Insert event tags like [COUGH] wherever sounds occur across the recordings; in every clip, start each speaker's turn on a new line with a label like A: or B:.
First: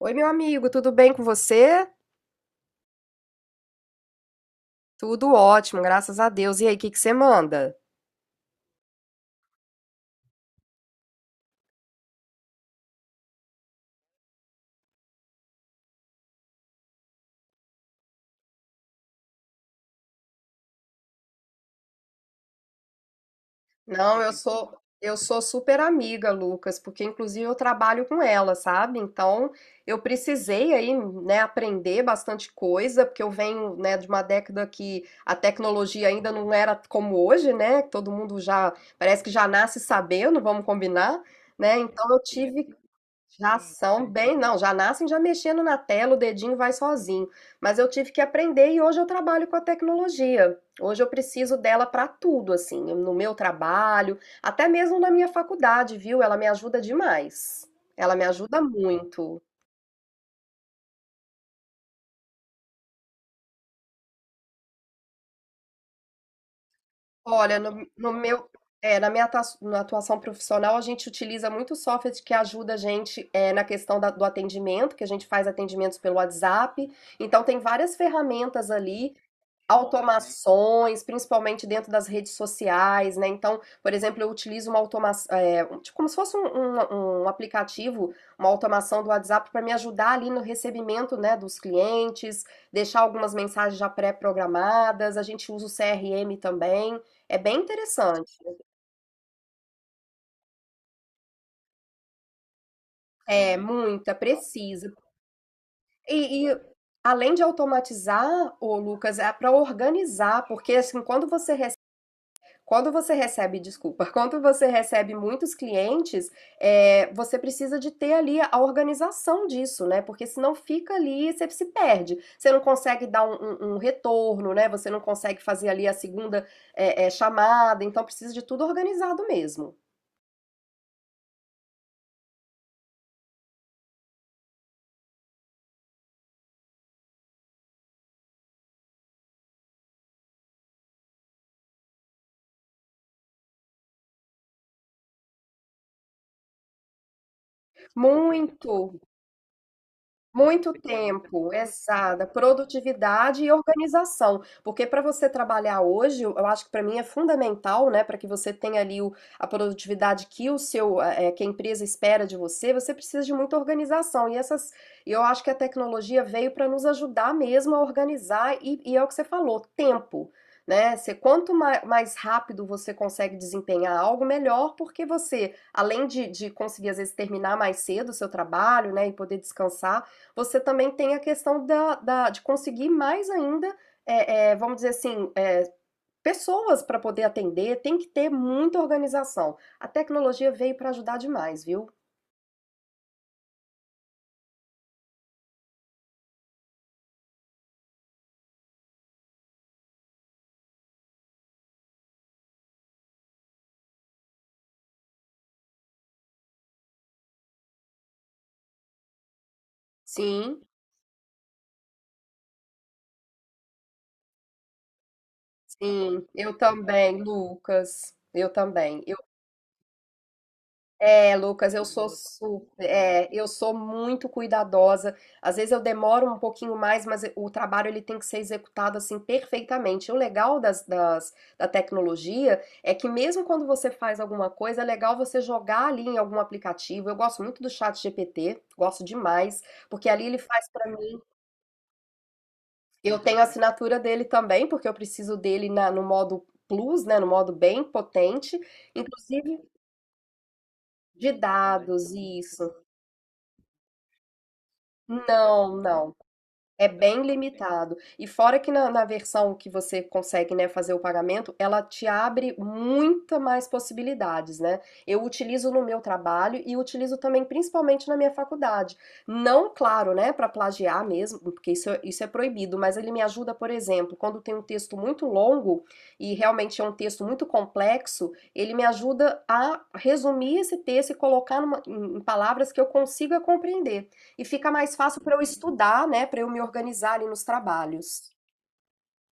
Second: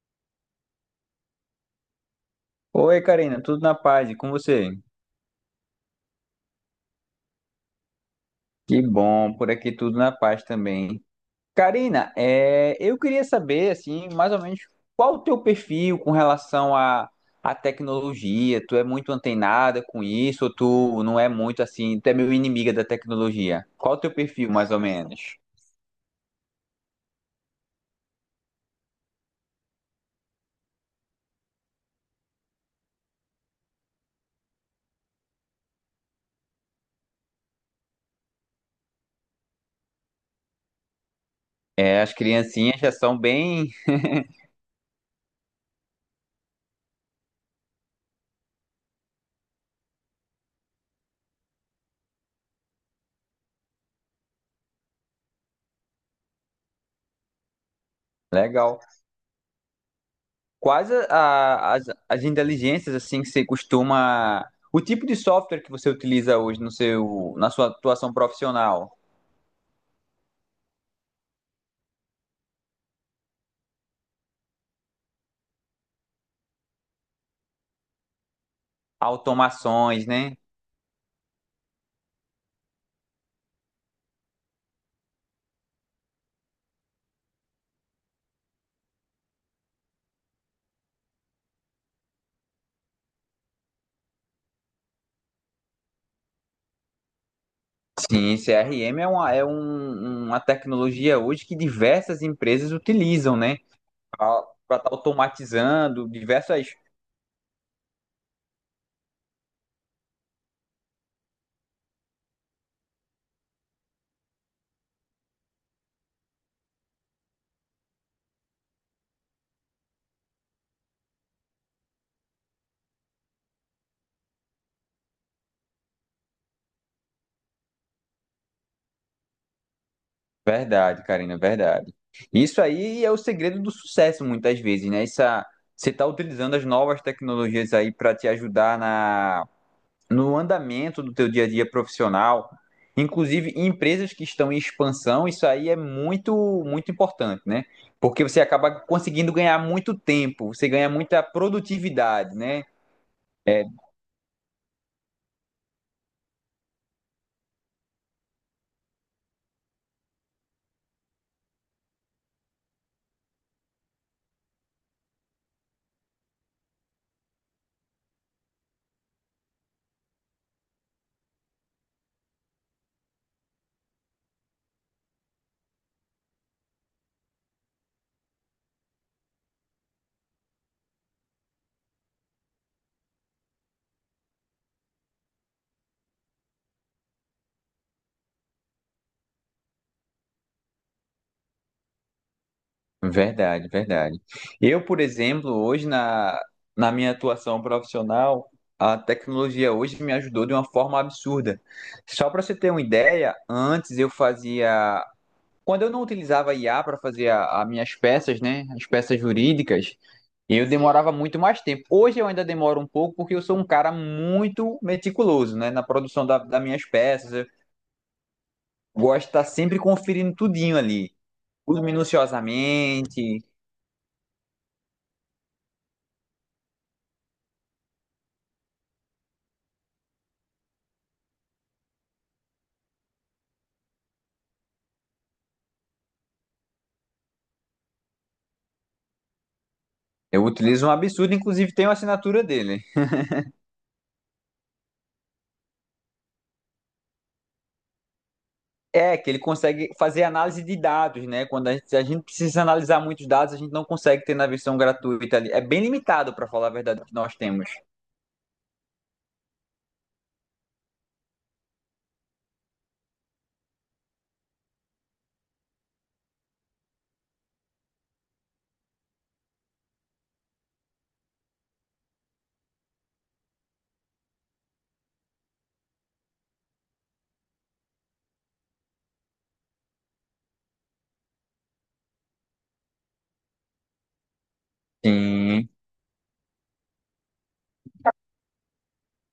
A: Oi, meu amigo, tudo bem com você?
B: Oi, Karina, tudo na paz? E com você?
A: Tudo ótimo, graças a Deus. E aí, o que que você manda?
B: Que bom, por aqui tudo na paz também. Karina, eu queria saber, assim, mais ou menos, qual o teu perfil com relação à tecnologia? Tu é muito antenada com isso ou tu não é muito, assim, tu é meio inimiga da tecnologia? Qual o teu
A: Não, eu
B: perfil, mais
A: sou
B: ou
A: eu
B: menos?
A: sou super amiga, Lucas, porque inclusive eu trabalho com ela, sabe? Então, eu precisei aí, né, aprender bastante coisa, porque eu venho, né, de uma década que a tecnologia ainda não era como hoje, né? Todo mundo já parece que já nasce sabendo, vamos combinar, né?
B: É,
A: Então,
B: as
A: eu tive.
B: criancinhas já são
A: Já
B: bem...
A: são bem, não, já nascem já mexendo na tela, o dedinho vai sozinho. Mas eu tive que aprender e hoje eu trabalho com a tecnologia. Hoje eu preciso dela para tudo, assim, no meu trabalho, até mesmo na minha faculdade, viu? Ela me ajuda demais. Ela me ajuda
B: Legal.
A: muito.
B: Quais a- As inteligências assim que você costuma, o tipo de software que você utiliza hoje no seu, na
A: Olha,
B: sua
A: no
B: atuação
A: meu,
B: profissional?
A: é, na minha na atuação profissional, a gente utiliza muito software que ajuda a gente é, na questão do atendimento, que a gente faz atendimentos pelo WhatsApp. Então, tem várias ferramentas ali.
B: Automações, né?
A: Automações, principalmente dentro das redes sociais, né, então, por exemplo, eu utilizo uma tipo como se fosse um aplicativo, uma automação do WhatsApp para me ajudar ali no recebimento, né, dos clientes, deixar algumas mensagens já pré-programadas, a gente usa o CRM também, é bem interessante.
B: Sim, CRM é uma tecnologia hoje que diversas empresas utilizam,
A: É,
B: né?
A: muita,
B: Para estar
A: precisa.
B: automatizando
A: E
B: diversas.
A: além de automatizar, ô Lucas, é para organizar, porque assim, quando você recebe, desculpa, [LAUGHS] quando você recebe muitos clientes, é, você precisa de ter ali a organização disso, né? Porque senão fica ali, você se perde. Você não consegue dar um retorno, né? Você não consegue fazer ali a segunda chamada. Então precisa de tudo organizado mesmo.
B: Verdade, Karina, verdade. Isso aí é o segredo do sucesso, muitas vezes, né? Essa, você está utilizando as novas tecnologias aí para te ajudar na no andamento do teu dia a dia profissional, inclusive em empresas que estão em expansão, isso aí é muito, muito importante, né? Porque você
A: Muito.
B: acaba conseguindo ganhar muito tempo, você
A: Muito
B: ganha muita
A: tempo, exata,
B: produtividade, né?
A: produtividade e
B: É
A: organização, porque para você trabalhar hoje, eu acho que para mim é fundamental, né, para que você tenha ali a produtividade que o seu, que a empresa espera de você, você precisa de muita organização e essas, e eu acho que a tecnologia veio para nos ajudar mesmo a organizar e, é o que você falou, tempo, né? Você, quanto mais rápido você consegue desempenhar algo, melhor, porque você, além de conseguir às vezes terminar mais cedo o seu trabalho, né, e poder descansar, você também tem a questão da de conseguir mais ainda, vamos dizer assim, pessoas para poder atender, tem que ter muita organização. A tecnologia veio para ajudar demais, viu?
B: verdade, verdade. Eu, por exemplo, na minha atuação profissional, a tecnologia hoje me ajudou de uma forma absurda. Só para você ter uma ideia, antes eu fazia. Quando eu não utilizava IA para fazer as minhas peças, né? As peças jurídicas, e
A: Sim,
B: eu demorava muito mais tempo. Hoje eu ainda demoro um pouco porque eu sou um cara muito meticuloso, né?
A: sim, eu
B: Das minhas
A: também,
B: peças. Eu
A: Lucas, eu também.
B: gosto de estar sempre conferindo tudinho ali.
A: É, Lucas,
B: Tudo
A: eu sou super,
B: minuciosamente.
A: eu sou muito cuidadosa. Às vezes eu demoro um pouquinho mais, mas o trabalho ele tem que ser executado assim perfeitamente. O legal da tecnologia é que mesmo quando você faz alguma coisa, é legal você jogar ali em algum aplicativo. Eu gosto muito do chat GPT, gosto demais, porque ali ele
B: Eu
A: faz para
B: utilizo um
A: mim.
B: absurdo, inclusive tem uma assinatura dele.
A: Eu tenho a assinatura dele também, porque eu preciso dele no modo Plus, né, no modo bem potente,
B: É, que ele
A: inclusive
B: consegue fazer análise de dados,
A: de
B: né? Se a
A: dados,
B: gente precisa
A: isso.
B: analisar muitos dados, a gente não consegue ter na versão gratuita ali. É
A: Não,
B: bem
A: não.
B: limitado, para falar a
A: É
B: verdade, o que
A: bem
B: nós temos.
A: limitado. E fora que na versão que você consegue, né, fazer o pagamento, ela te abre muita mais possibilidades, né? Eu utilizo no meu trabalho e utilizo também principalmente na minha faculdade. Não, claro, né, para plagiar mesmo, porque isso, isso é proibido, mas ele me ajuda, por exemplo, quando tem um texto muito longo e realmente é um texto muito complexo, ele me ajuda a resumir esse texto e colocar em palavras que eu consiga compreender e fica mais fácil para eu
B: Sim.
A: estudar, né, para eu me organizar ali nos trabalhos.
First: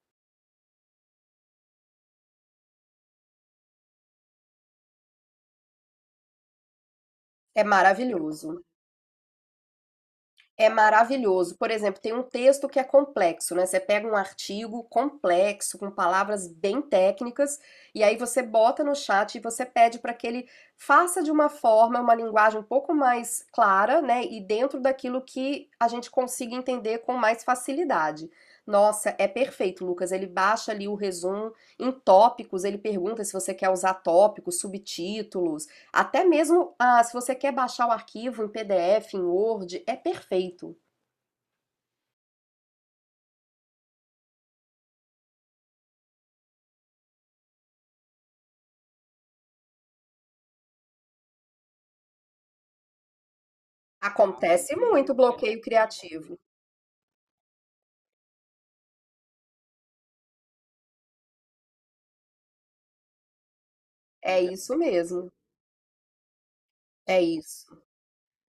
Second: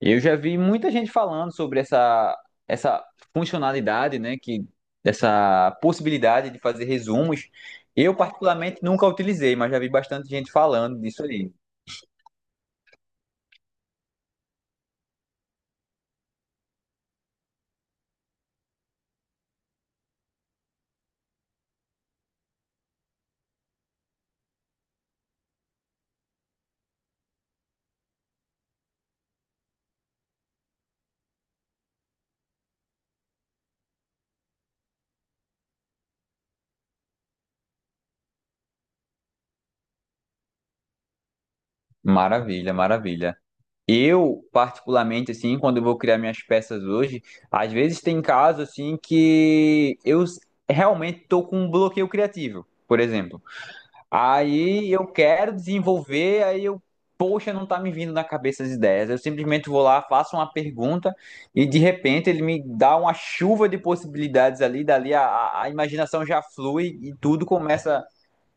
B: Eu já vi muita gente falando sobre essa funcionalidade, né, que essa possibilidade de fazer resumos.
A: É
B: Eu
A: maravilhoso.
B: particularmente nunca utilizei, mas já vi bastante gente
A: É
B: falando disso aí.
A: maravilhoso. Por exemplo, tem um texto que é complexo, né? Você pega um artigo complexo, com palavras bem técnicas, e aí você bota no chat e você pede para que ele faça de uma forma, uma linguagem um pouco mais clara, né? E dentro daquilo que a gente consiga entender com mais facilidade. Nossa, é perfeito, Lucas. Ele baixa ali o resumo em tópicos, ele pergunta se você quer usar tópicos, subtítulos, até mesmo se você quer baixar o arquivo em PDF, em Word, é perfeito.
B: Maravilha, maravilha. Eu particularmente assim, quando eu vou criar minhas peças hoje, às vezes tem casos assim que realmente estou com um bloqueio criativo, por exemplo.
A: Acontece
B: Aí eu
A: muito
B: quero
A: bloqueio criativo.
B: desenvolver, aí eu, Poxa, não tá me vindo na cabeça as ideias. Eu simplesmente vou lá, faço uma pergunta e de repente ele me dá uma chuva de
A: É
B: possibilidades
A: isso
B: ali, dali a,
A: mesmo.
B: a a imaginação já flui e
A: É
B: tudo
A: isso.
B: começa a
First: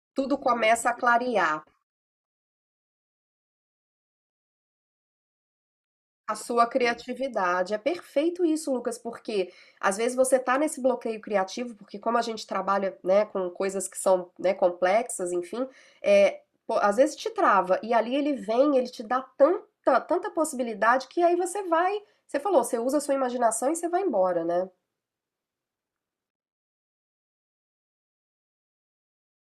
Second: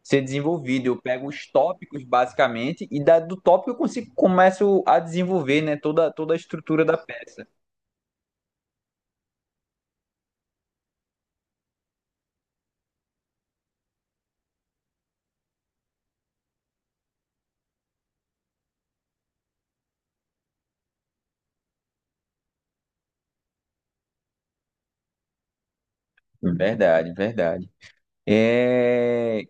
B: ser
A: Tudo
B: desenvolvido.
A: começa a
B: Eu pego os
A: clarear.
B: tópicos basicamente e da, Do tópico eu consigo, começo a desenvolver, né, toda
A: A
B: a
A: sua
B: estrutura da peça.
A: criatividade. É perfeito isso, Lucas, porque às vezes você tá nesse bloqueio criativo, porque como a gente trabalha, né, com coisas que são, né, complexas, enfim, pô, às vezes te trava e ali ele vem, ele te dá tanta, tanta possibilidade que aí você vai, você falou, você usa a sua imaginação e você vai embora, né?
B: Verdade, verdade. É,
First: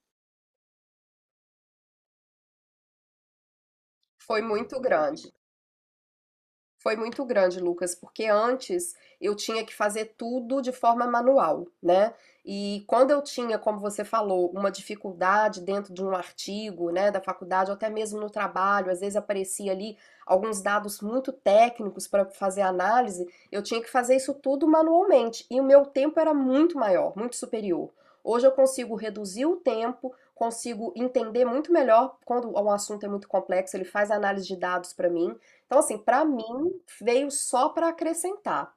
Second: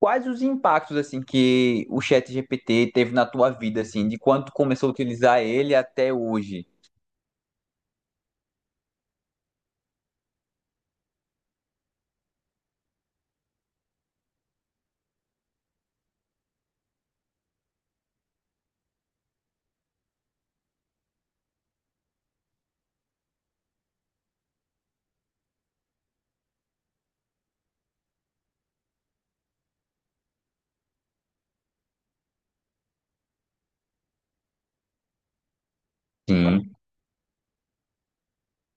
B: Quais os impactos assim que o chat GPT teve na tua vida assim, de
A: Foi
B: quando tu
A: muito
B: começou a
A: grande.
B: utilizar ele até hoje?
A: Foi muito grande, Lucas, porque antes eu tinha que fazer tudo de forma manual, né? E quando eu tinha, como você falou, uma dificuldade dentro de um artigo, né, da faculdade, ou até mesmo no trabalho, às vezes aparecia ali alguns dados muito técnicos para fazer análise, eu tinha que fazer isso tudo manualmente e o meu tempo era muito maior, muito superior. Hoje eu consigo reduzir o tempo, consigo entender muito melhor quando um assunto é muito complexo, ele faz análise de dados para mim. Então, assim, para mim
B: Sim,
A: veio só para acrescentar.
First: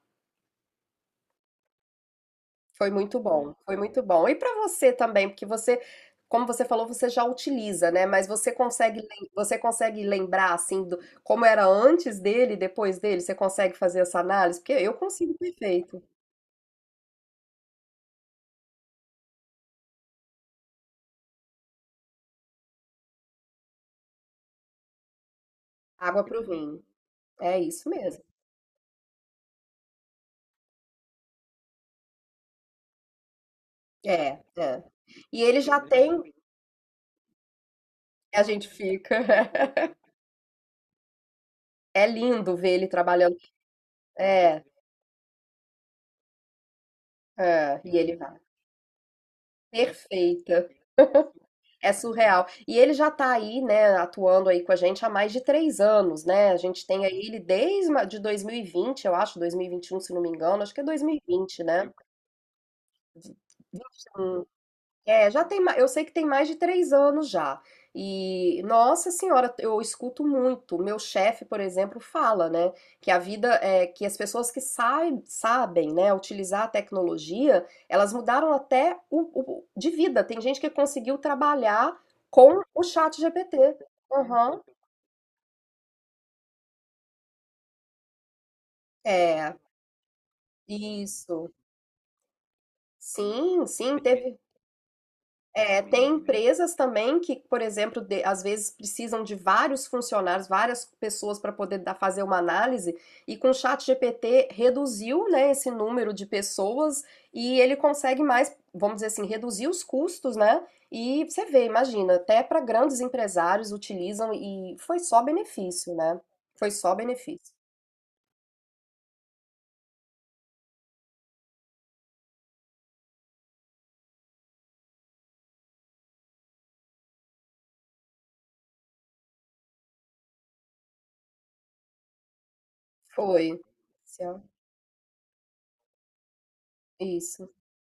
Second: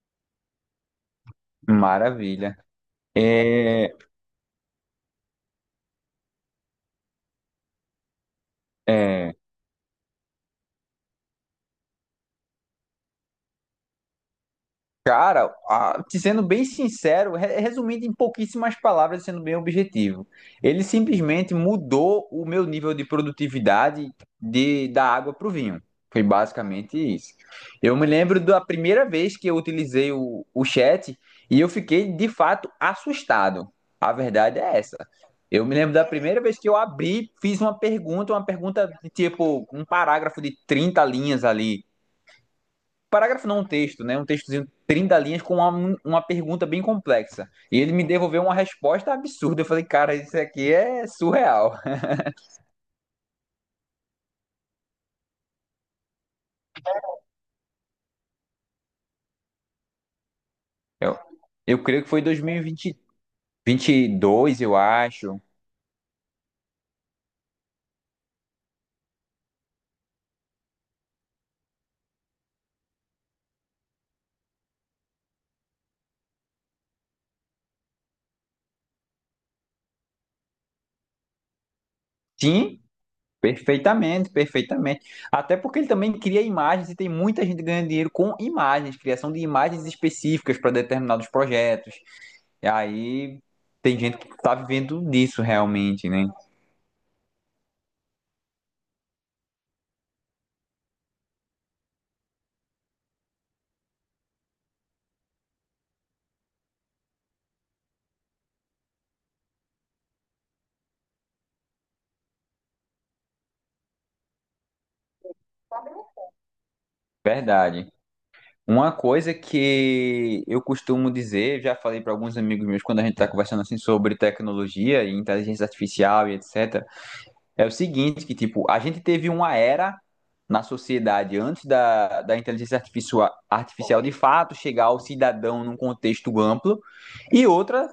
B: maravilha.
A: Foi muito bom, foi
B: É,
A: muito bom. E para você também, porque você, como você falou, você já utiliza, né? Mas você consegue,
B: é,
A: você consegue lembrar assim do, como era antes dele, e depois dele? Você consegue fazer essa análise? Porque eu consigo
B: Cara,
A: perfeito.
B: te sendo bem sincero, resumindo em pouquíssimas palavras, sendo bem objetivo, ele simplesmente mudou o meu nível de produtividade da água para o vinho.
A: Água
B: Foi
A: pro vinho.
B: basicamente isso.
A: É isso
B: Eu me
A: mesmo.
B: lembro da primeira vez que eu utilizei o chat e eu fiquei de fato assustado. A
A: É,
B: verdade é
A: é.
B: essa.
A: E ele
B: Eu me
A: já
B: lembro da
A: tem,
B: primeira vez que eu abri, fiz
A: a
B: uma
A: gente
B: pergunta de
A: fica.
B: tipo um
A: [LAUGHS]
B: parágrafo de 30 linhas ali,
A: É lindo ver ele trabalhando.
B: parágrafo não, um texto, né? Um
A: É,
B: textozinho de 30 linhas com uma pergunta bem complexa. E
A: é,
B: ele
A: e
B: me
A: ele vai.
B: devolveu uma resposta absurda. Eu falei, cara, isso
A: Perfeita.
B: aqui é surreal.
A: É
B: [LAUGHS]
A: surreal. E ele já tá aí, né, atuando aí com a gente há mais de 3 anos, né? A gente tem aí ele desde de 2020, eu acho, dois mil e vinte e um se não me engano, acho que é dois mil
B: Eu,
A: e vinte,
B: eu
A: né?
B: creio que foi 2022, eu
A: É,
B: acho.
A: já tem, eu sei que tem mais de 3 anos já. E, nossa senhora, eu escuto muito. Meu chefe, por exemplo, fala, né, que a vida é que as pessoas que sabem, né, utilizar a tecnologia, elas mudaram até de vida. Tem gente que conseguiu trabalhar com
B: Sim,
A: o chat GPT.
B: perfeitamente,
A: Aham.
B: perfeitamente. Até porque ele também cria imagens e tem muita gente ganhando dinheiro com imagens, criação de
A: É,
B: imagens específicas para determinados
A: isso.
B: projetos. E aí
A: Sim, sim,
B: tem gente que
A: teve.
B: tá vivendo disso
A: É,
B: realmente,
A: tem
B: né?
A: empresas também que, por exemplo, às vezes precisam de vários funcionários, várias pessoas para poder fazer uma análise, e com o chat GPT reduziu, né, esse número de pessoas e ele consegue mais, vamos dizer assim, reduzir os custos, né? E você vê, imagina, até para grandes empresários utilizam e foi só benefício, né? Foi só benefício.
B: Verdade. Uma coisa que eu costumo dizer, já falei para alguns amigos meus quando a gente está conversando assim sobre tecnologia e inteligência artificial e etc, é o seguinte, que tipo, a gente teve uma era na sociedade antes da inteligência
A: Foi.
B: artificial de fato chegar ao cidadão num contexto amplo e
A: Isso.
B: outra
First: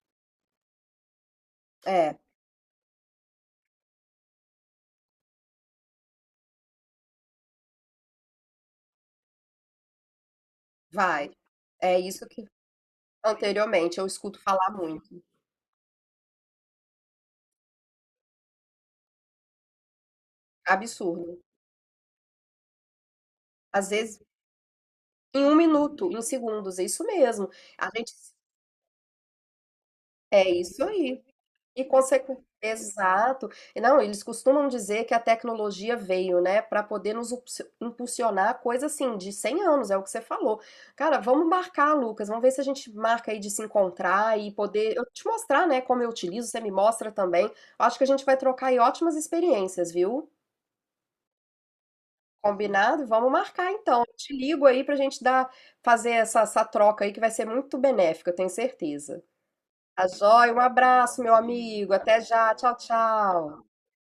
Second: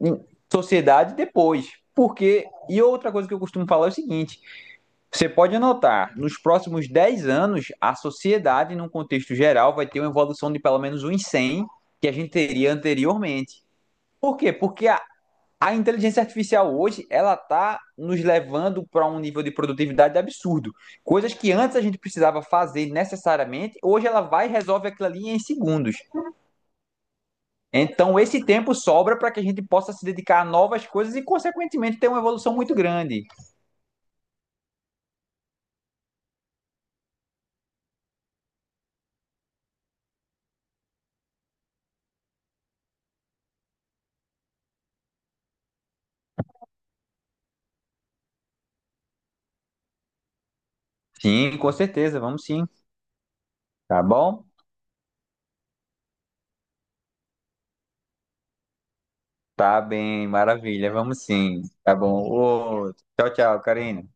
B: em sociedade depois.
A: É,
B: Porque, e outra coisa que eu costumo falar é o seguinte, você pode notar, nos próximos 10 anos, a sociedade, num contexto geral, vai ter uma evolução de pelo menos uns
A: vai.
B: 100
A: É
B: que a
A: isso
B: gente
A: que
B: teria anteriormente.
A: anteriormente eu
B: Por
A: escuto
B: quê?
A: falar
B: Porque
A: muito.
B: a inteligência artificial hoje, ela está nos levando para um nível de produtividade absurdo. Coisas
A: Absurdo.
B: que antes a gente precisava fazer necessariamente,
A: Às
B: hoje
A: vezes,
B: ela vai e resolve aquilo ali em
A: em um
B: segundos.
A: minuto, em segundos, é isso mesmo. A gente
B: Então, esse tempo sobra para que a gente possa se dedicar a
A: é isso
B: novas coisas
A: aí.
B: e,
A: E
B: consequentemente, ter uma
A: consequência.
B: evolução muito grande.
A: Exato. E não, eles costumam dizer que a tecnologia veio, né, para poder nos impulsionar coisa assim de 100 anos, é o que você falou. Cara, vamos marcar, Lucas, vamos ver se a gente marca aí de se encontrar e poder eu te mostrar, né, como eu utilizo, você me mostra também. Acho que a gente vai trocar aí ótimas experiências, viu?
B: Sim, com certeza, vamos sim.
A: Combinado? Vamos marcar então.
B: Tá
A: Eu te
B: bom?
A: ligo aí pra gente dar, fazer essa troca aí que vai ser muito benéfica, eu tenho certeza.
B: Tá
A: Tá
B: bem,
A: joia? Um
B: maravilha. Vamos
A: abraço, meu
B: sim.
A: amigo.
B: Tá
A: Até
B: bom.
A: já. Tchau,
B: Ô, tchau, tchau,
A: tchau.
B: Karina.